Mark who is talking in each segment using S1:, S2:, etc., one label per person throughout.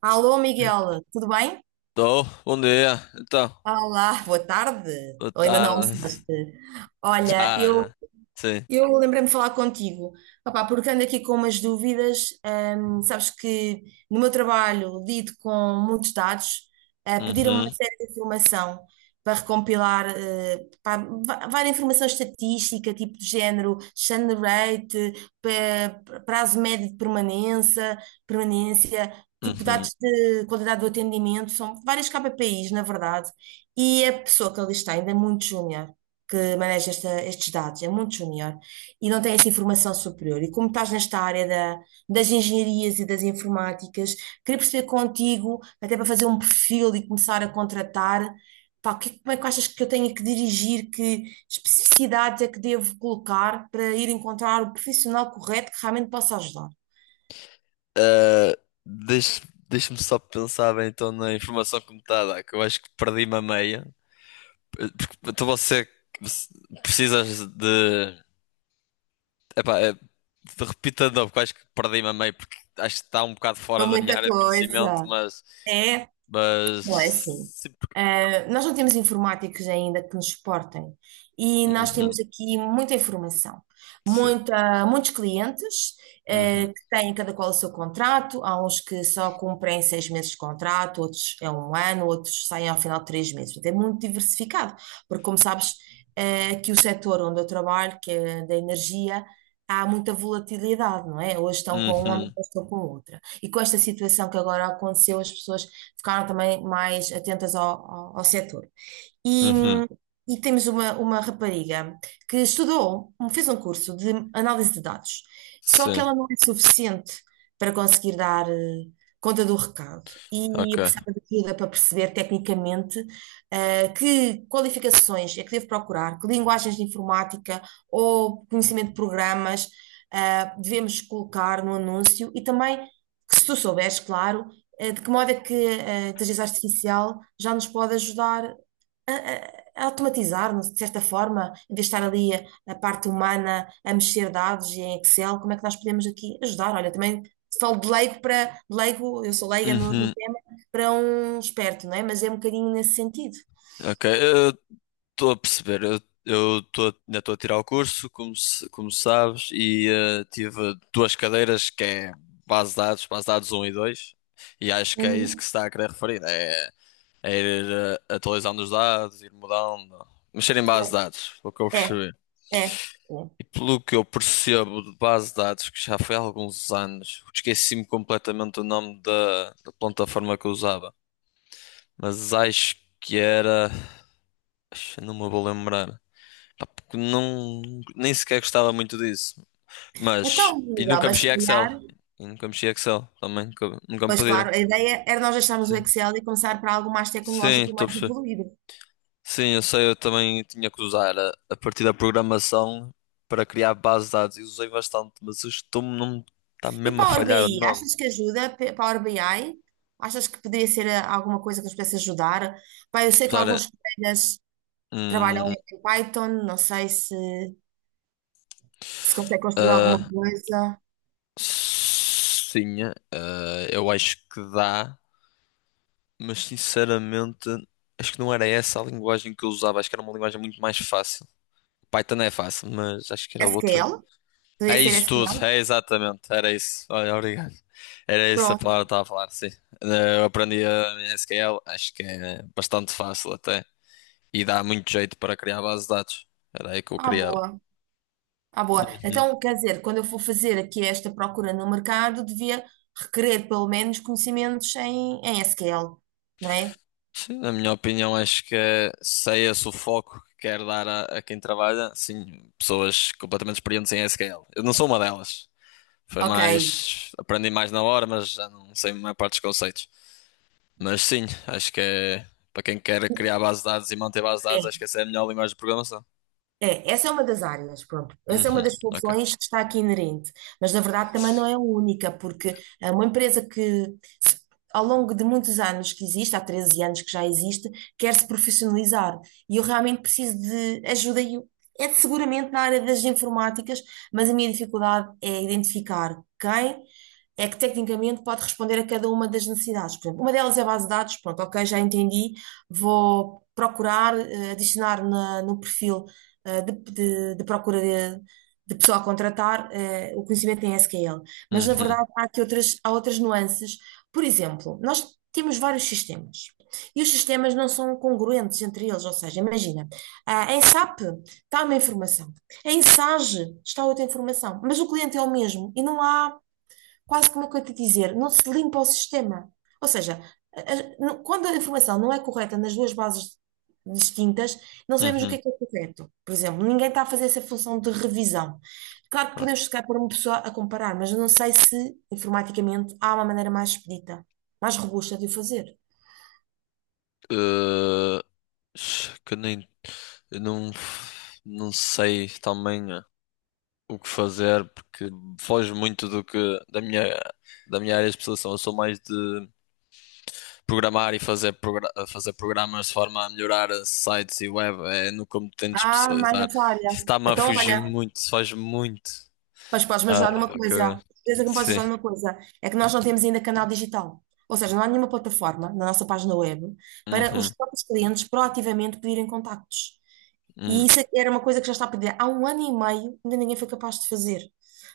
S1: Alô, Miguel, tudo bem?
S2: Tô, bom dia. Então,
S1: Olá, boa tarde.
S2: boa
S1: Ou ainda não
S2: tarde.
S1: almoçaste? Olha,
S2: Já,
S1: eu
S2: já. Sim.
S1: eu lembrei-me de falar contigo, opá, porque ando aqui com umas dúvidas. Sabes que no meu trabalho lido com muitos dados, pediram-me uma
S2: Uhum,
S1: série de informação para recompilar, pá, várias informação estatística, tipo de género, churn rate, prazo médio de permanência, permanência, tipo
S2: uhum.
S1: dados de qualidade do atendimento, são vários KPIs, na verdade, e a pessoa que ali está ainda é muito júnior, que maneja estes dados, é muito júnior e não têm essa informação superior. E como estás nesta área das engenharias e das informáticas, queria perceber contigo, até para fazer um perfil e começar a contratar. Pá, como é que achas que eu tenho que dirigir, que especificidades é que devo colocar para ir encontrar o profissional correto que realmente possa ajudar?
S2: Ah, deixa, deixa-me só pensar bem então na informação que me está a dar, que eu acho que perdi-me a meia. Porque, então você precisas de. Epá, é, repita de novo, que eu acho que perdi-me a meia, porque acho que está um bocado fora
S1: Foi
S2: da minha
S1: muita
S2: área de conhecimento,
S1: coisa.
S2: mas.
S1: É?
S2: Mas.
S1: Não é assim.
S2: Sim.
S1: Ah, nós não temos informáticos ainda que nos suportem e nós temos
S2: Uhum,
S1: aqui muita informação,
S2: sim.
S1: muita, muitos clientes,
S2: Uhum,
S1: que têm cada qual o seu contrato. Há uns que só cumprem 6 meses de contrato, outros é um ano, outros saem ao final de 3 meses. Portanto, é muito diversificado, porque, como sabes, aqui o setor onde eu trabalho, que é da energia, há muita volatilidade, não é? Hoje estão com uma, hoje
S2: uhum,
S1: estão com outra. E com esta situação que agora aconteceu, as pessoas ficaram também mais atentas ao setor. E,
S2: uhum.
S1: e temos uma rapariga que estudou, fez um curso de análise de dados, só que
S2: Sim,
S1: ela não é suficiente para conseguir dar, conta do recado. E
S2: ok.
S1: eu precisava de ajuda para perceber tecnicamente, que qualificações é que devo procurar, que linguagens de informática ou conhecimento de programas devemos colocar no anúncio, e também, que se tu souberes, claro, de que modo é que a inteligência artificial já nos pode ajudar a automatizar-nos, de certa forma. Em vez de estar ali a parte humana a mexer dados e em Excel, como é que nós podemos aqui ajudar? Olha, também falo de leigo para, de leigo, eu sou leiga no
S2: Uhum,
S1: tema, para um esperto, não é? Mas é um bocadinho nesse sentido.
S2: ok, eu estou a perceber. Eu tô, ainda estou a tirar o curso, como, como sabes, e tive duas cadeiras que é base de dados um e 2 e acho que é isso que
S1: Uhum.
S2: se está a querer referir. É, ir atualizando os dados, ir mudando, mexer em base de dados, foi o que eu
S1: É,
S2: percebi.
S1: é. É. É.
S2: E pelo que eu percebo de base de dados, que já foi há alguns anos, esqueci-me completamente o nome da plataforma que eu usava, mas acho que era. Acho que não me vou lembrar. Pá, porque não, nem sequer gostava muito disso. Mas,
S1: Então,
S2: e
S1: Miguel,
S2: nunca
S1: mas
S2: mexi
S1: se
S2: a Excel.
S1: calhar,
S2: E nunca mexi a Excel também, nunca, nunca me
S1: pois claro,
S2: pediram.
S1: a ideia era nós deixarmos o
S2: Sim,
S1: Excel e começar para algo mais
S2: sim,
S1: tecnológico e
S2: estou a
S1: mais
S2: perceber.
S1: evoluído.
S2: Sim, eu sei, eu também tinha que usar a partir da programação para criar bases de dados e usei bastante, mas estou-me não está
S1: E
S2: mesmo a
S1: Power
S2: falhar o
S1: BI,
S2: nome.
S1: achas que ajuda? Power BI? Achas que poderia ser, alguma coisa que nos pudesse ajudar? Pá, eu sei que
S2: Usar,
S1: alguns colegas trabalham
S2: hum,
S1: em Python, não sei se consegue construir alguma
S2: ah,
S1: coisa.
S2: sim, ah, eu acho que dá, mas sinceramente acho que não era essa a linguagem que eu usava, acho que era uma linguagem muito mais fácil. Python é fácil, mas acho que era outra.
S1: SQL?
S2: É
S1: Poderia ser
S2: isso tudo,
S1: SQL?
S2: é exatamente, era isso. Olha, obrigado. Era isso a
S1: Pronto,
S2: palavra que estava a falar, sim. Eu aprendi a SQL, acho que é bastante fácil até. E dá muito jeito para criar bases de dados. Era aí que eu
S1: à
S2: criava.
S1: boa, à boa.
S2: Uhum.
S1: Então, quer dizer, quando eu for fazer aqui esta procura no mercado, devia requerer pelo menos conhecimentos em SQL, não é?
S2: Sim, na minha opinião, acho que é- se é esse o foco que quero dar a quem trabalha, sim, pessoas completamente experientes em SQL. Eu não sou uma delas. Foi
S1: Ok.
S2: mais, aprendi mais na hora, mas já não sei a maior parte dos conceitos. Mas sim, acho que é para quem quer criar base de dados e manter base de dados,
S1: É.
S2: acho que essa é a melhor linguagem de programação.
S1: É, essa é uma das áreas, pronto. Essa é uma
S2: Uhum,
S1: das
S2: ok.
S1: funções que está aqui inerente, mas na verdade também não é a única, porque, uma empresa que ao longo de muitos anos que existe, há 13 anos que já existe, quer-se profissionalizar. E eu realmente preciso de ajuda, é seguramente na área das informáticas, mas a minha dificuldade é identificar quem é que tecnicamente pode responder a cada uma das necessidades. Por exemplo, uma delas é a base de dados, pronto, ok, já entendi. Vou procurar, adicionar no perfil, de, de procura de, pessoa a contratar, o conhecimento em SQL. Mas, na
S2: Uhum,
S1: verdade, há aqui outras, há outras nuances. Por exemplo, nós temos vários sistemas e os sistemas não são congruentes entre eles. Ou seja, imagina, em SAP está uma informação, em SAGE está outra informação, mas o cliente é o mesmo e não há quase, como eu te dizer, não se limpa o sistema. Ou seja, quando a informação não é correta nas duas bases distintas, não sabemos o
S2: uhum.
S1: que é correto. Por exemplo, ninguém está a fazer essa função de revisão. Claro que
S2: Ok.
S1: podemos chegar para uma pessoa a comparar, mas eu não sei se, informaticamente, há uma maneira mais expedita, mais robusta de o fazer.
S2: Uh, que nem eu não sei também o que fazer porque foge muito do que da minha da minha área de especialização. Eu sou mais de programar e fazer fazer programas de forma a melhorar sites e web, é no que eu me tento
S1: Ah, mais
S2: especializar.
S1: nessa área.
S2: Isso está-me a
S1: Então,
S2: fugir
S1: olha,
S2: muito, foge muito.
S1: mas podes-me
S2: Ah,
S1: ajudar numa
S2: caraca.
S1: coisa. Certeza que me podes
S2: Sim.
S1: ajudar numa coisa. É que nós não temos ainda canal digital. Ou seja, não há nenhuma plataforma na nossa página web para os
S2: Uhum.
S1: próprios clientes proativamente pedirem contactos.
S2: Uhum.
S1: E isso era uma coisa que já está a pedir há um ano e meio, ainda ninguém foi capaz de fazer.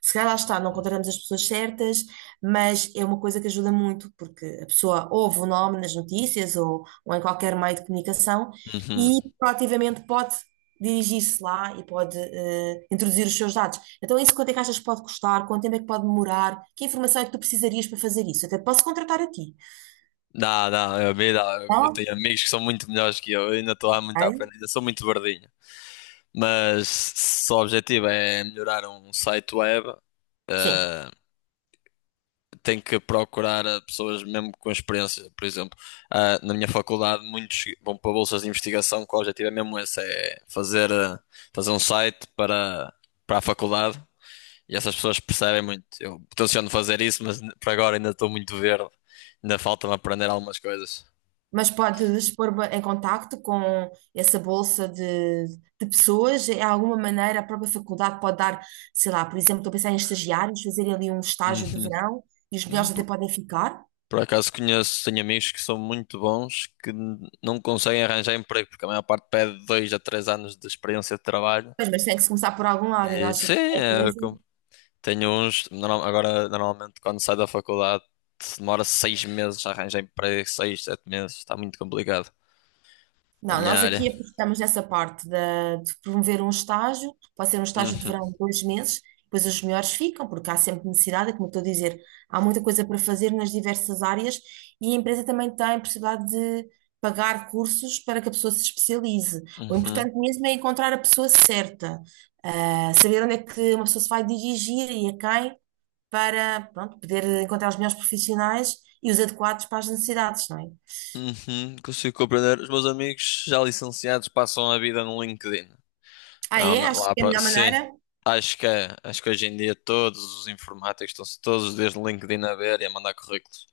S1: Se calhar lá está, não encontramos as pessoas certas, mas é uma coisa que ajuda muito, porque a pessoa ouve o nome nas notícias, ou em qualquer meio de comunicação,
S2: Uhum.
S1: e proativamente pode dirigir-se lá e pode, introduzir os seus dados. Então, isso quanto é que achas que pode custar? Quanto tempo é que pode demorar? Que informação é que tu precisarias para fazer isso? Até posso contratar a ti.
S2: Não, não, me dá. Eu
S1: Não?
S2: tenho amigos que são muito melhores que eu. Eu ainda estou há muito a
S1: Ok?
S2: aprender. Ainda sou muito verdinho. Mas se o objetivo é melhorar um site web,
S1: Sim.
S2: eh, tem que procurar pessoas mesmo com experiência. Por exemplo, ah, na minha faculdade, muitos vão para bolsas de investigação, que o objetivo é mesmo esse, é fazer um site para a faculdade. E essas pessoas percebem muito. Eu tenciono fazer isso, mas por agora ainda estou muito verde. Ainda falta-me aprender algumas coisas.
S1: Mas podes pôr em contacto com essa bolsa de pessoas? De alguma maneira, a própria faculdade pode dar, sei lá, por exemplo, estou a pensar em estagiários, fazerem ali um estágio de
S2: Uhum.
S1: verão, e os melhores
S2: Hum,
S1: até
S2: Por,
S1: podem ficar.
S2: por acaso conheço, tenho amigos que são muito bons, que não conseguem arranjar emprego, porque a maior parte pede 2 a 3 anos de experiência de trabalho.
S1: Pois, mas tem que se começar por algum lado, e
S2: E,
S1: nós
S2: sim,
S1: aqui na
S2: é
S1: empresa.
S2: tenho uns. Agora, normalmente, quando sai da faculdade, demora 6 meses a arranjar emprego, seis, sete meses. Está muito complicado na
S1: Não,
S2: minha
S1: nós
S2: área.
S1: aqui apostamos nessa parte de promover um estágio. Pode ser um estágio de
S2: Uhum,
S1: verão de 2 meses, depois os melhores ficam, porque há sempre necessidade. É como eu estou a dizer, há muita coisa para fazer nas diversas áreas, e a empresa também tem possibilidade de pagar cursos para que a pessoa se especialize. O
S2: uhum.
S1: importante mesmo é encontrar a pessoa certa, saber onde é que uma pessoa se vai dirigir e a quem, para, pronto, poder encontrar os melhores profissionais e os adequados para as necessidades, não é?
S2: Uhum, consigo compreender. Os meus amigos já licenciados passam a vida no LinkedIn.
S1: Ah,
S2: Não,
S1: é?
S2: mas
S1: Acho
S2: lá
S1: que é a
S2: para.
S1: melhor
S2: Sim,
S1: maneira.
S2: acho que é. Acho que hoje em dia todos os informáticos estão-se todos os dias no LinkedIn a ver e a mandar currículos.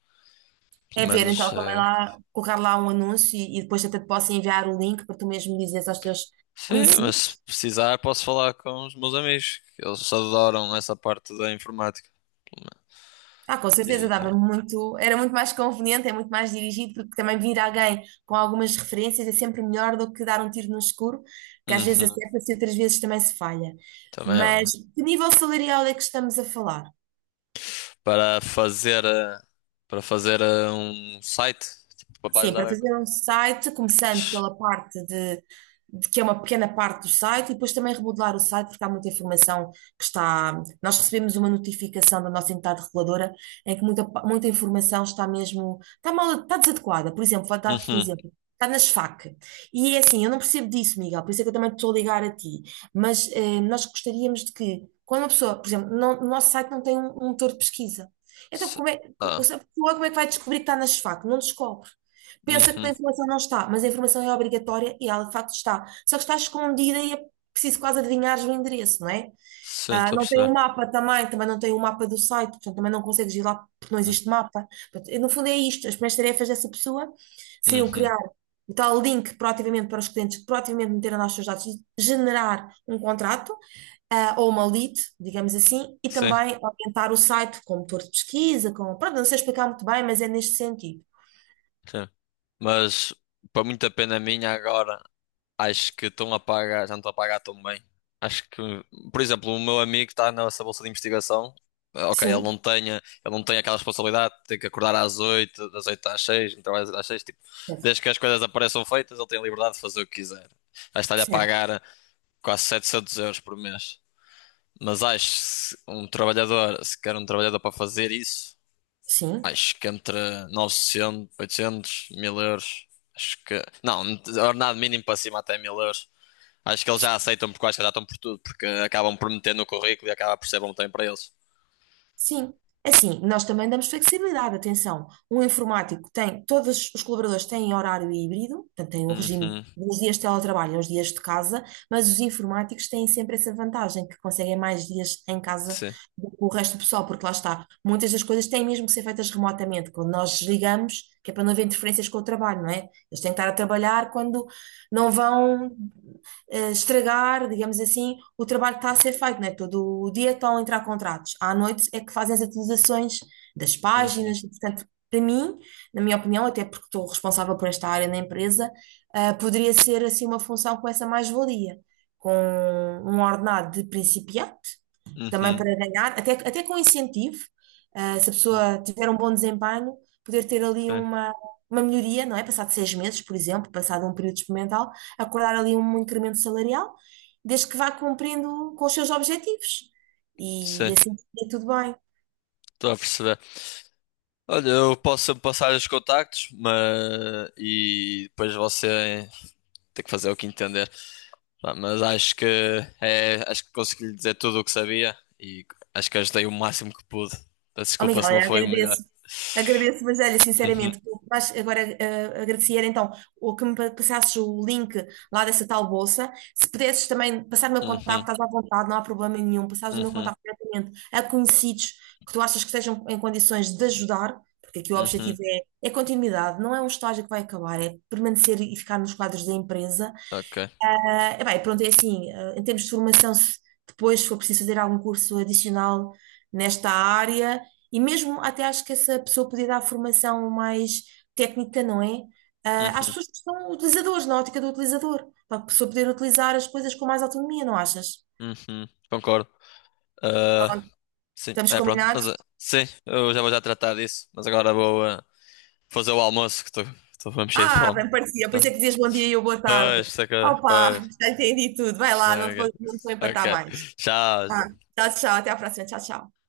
S2: Pelo
S1: É ver,
S2: menos,
S1: então, também lá, colocar lá um anúncio, e depois até te posso enviar o link para tu mesmo dizeres aos teus
S2: sim, mas se
S1: conhecidos.
S2: precisar posso falar com os meus amigos, que eles adoram essa parte da informática. Pelo menos.
S1: Ah, com certeza,
S2: E tá.
S1: dava muito, era muito mais conveniente, é muito mais dirigido, porque também vir alguém com algumas referências é sempre melhor do que dar um tiro no escuro, que às vezes
S2: Uhum,
S1: acerta-se e outras vezes também se falha.
S2: também é
S1: Mas
S2: verdade.
S1: que nível salarial é que estamos a falar?
S2: Para fazer, eh, para fazer um site, tipo, para
S1: Sim,
S2: ajudar
S1: para fazer
S2: a.
S1: um site, começando pela parte de, que é uma pequena parte do site, e depois também remodelar o site, porque há muita informação que está. Nós recebemos uma notificação da nossa entidade reguladora em que muita, muita informação está mesmo, está mal, está desadequada. Por exemplo, vou dar-te um
S2: Uhum.
S1: exemplo. Está nas FAQ. E é assim, eu não percebo disso, Miguel, por isso é que eu também te estou a ligar a ti. Mas, nós gostaríamos de que, quando uma pessoa, por exemplo, no nosso site não tem um motor de pesquisa. Então, como é, a pessoa, como é que vai descobrir que está nas FAQ? Não descobre, pensa que
S2: Uhum.
S1: a informação não está, mas a informação é obrigatória e ela de facto está. Só que está escondida e é preciso quase adivinhar o endereço, não é?
S2: Sim,
S1: Ah,
S2: estou a
S1: não tem o
S2: perceber.
S1: mapa também, também não tem o mapa do site, portanto também não consegues ir lá porque não existe mapa. Portanto, e, no fundo, é isto, as primeiras tarefas dessa pessoa seriam
S2: Uhum.
S1: criar o tal link proativamente para os clientes que proativamente meteram lá os seus dados e generar um contrato, ou uma lead, digamos assim, e
S2: Sim,
S1: também orientar o site com motor de pesquisa, com... Pronto, não sei explicar muito bem, mas é neste sentido.
S2: sim. Mas, para muita pena minha, agora acho que estão a pagar, já não estão a pagar tão bem. Acho que, por exemplo, o meu amigo está nessa bolsa de investigação. Ok, ele não
S1: Sim,
S2: tem, ele não tem aquela responsabilidade de ter que acordar às oito, das 8 às 6 não trabalha, às 6 tipo,
S1: certo.
S2: desde que as coisas apareçam feitas, ele tem a liberdade de fazer o que quiser. Acho que está-lhe a
S1: Certo.
S2: pagar quase 700 euros por mês. Mas acho que se um trabalhador, se quer um trabalhador para fazer isso.
S1: Sim,
S2: Acho que entre 900, 800, 1.000 euros. Acho que. Não, ordenado mínimo para cima até 1.000 euros. Acho que eles já
S1: sim.
S2: aceitam porque eu acho que já estão por tudo, porque acabam por meter no currículo e acaba por ser bom também para eles.
S1: Sim. Assim, nós também damos flexibilidade, atenção. Um informático tem, todos os colaboradores têm horário híbrido, portanto, têm um regime
S2: Uhum,
S1: dos dias de teletrabalho aos dias de casa, mas os informáticos têm sempre essa vantagem, que conseguem mais dias em casa
S2: sim.
S1: do que o resto do pessoal, porque lá está, muitas das coisas têm mesmo que ser feitas remotamente, quando nós desligamos, que é para não haver interferências com o trabalho, não é? Eles têm que estar a trabalhar quando não vão estragar, digamos assim, o trabalho que está a ser feito, né? Todo o dia estão a entrar contratos. À noite é que fazem as atualizações das
S2: Uhum,
S1: páginas. Portanto, para mim, na minha opinião, até porque estou responsável por esta área na empresa, poderia ser assim uma função com essa mais-valia, com um ordenado de principiante, também
S2: uhum,
S1: para ganhar, até com incentivo, se a
S2: uhum,
S1: pessoa tiver um bom desempenho, poder ter ali
S2: sim.
S1: uma, melhoria, não é? Passado 6 meses, por exemplo, passado um período experimental, acordar ali um incremento salarial, desde que vá cumprindo com os seus objetivos. E
S2: Sim,
S1: assim fica tudo bem.
S2: estou a perceber. Olha, eu posso passar os contactos, mas. E depois você tem que fazer o que entender. Pá, mas acho que é, acho que consegui lhe dizer tudo o que sabia e acho que ajudei o máximo que pude. Peço
S1: Oh,
S2: desculpa
S1: Miguel,
S2: se não
S1: eu
S2: foi o melhor.
S1: agradeço. Agradeço, mas olha,
S2: Uhum,
S1: sinceramente, o que mais agora, agradecer então o que me passasses o link lá dessa tal bolsa. Se pudesses também passar o meu contacto,
S2: uhum,
S1: estás à vontade, não há problema nenhum. Passares o meu
S2: uhum,
S1: contacto diretamente a conhecidos que tu achas que estejam em condições de ajudar, porque aqui o
S2: uhum.
S1: objetivo é continuidade, não é um estágio que vai acabar, é permanecer e ficar nos quadros da empresa.
S2: Ok.
S1: Ah, bem, pronto, é assim, em termos de formação, se depois for preciso fazer algum curso adicional nesta área, e mesmo até acho que essa pessoa podia dar formação mais técnica, não é? Ah, às
S2: Uhum,
S1: pessoas que são utilizadores, na ótica do utilizador, para a pessoa poder utilizar as coisas com mais autonomia, não achas?
S2: uhum. Concordo. Ah, sim,
S1: Estamos
S2: é pronto.
S1: combinados?
S2: Mas, ah, sim, eu já vou já tratar disso. Mas agora vou fazer o almoço que estou mesmo cheio de
S1: Ah,
S2: fome.
S1: bem parecia, por isso
S2: Tá.
S1: é que dizias bom dia e eu boa tarde.
S2: Pois, saca,
S1: Opa,
S2: pois.
S1: já entendi tudo. Vai lá, não te
S2: Ok,
S1: vou, não te vou
S2: ok.
S1: empatar mais. Tá.
S2: Tchau.
S1: Tchau, tchau, até à próxima. Tchau, tchau.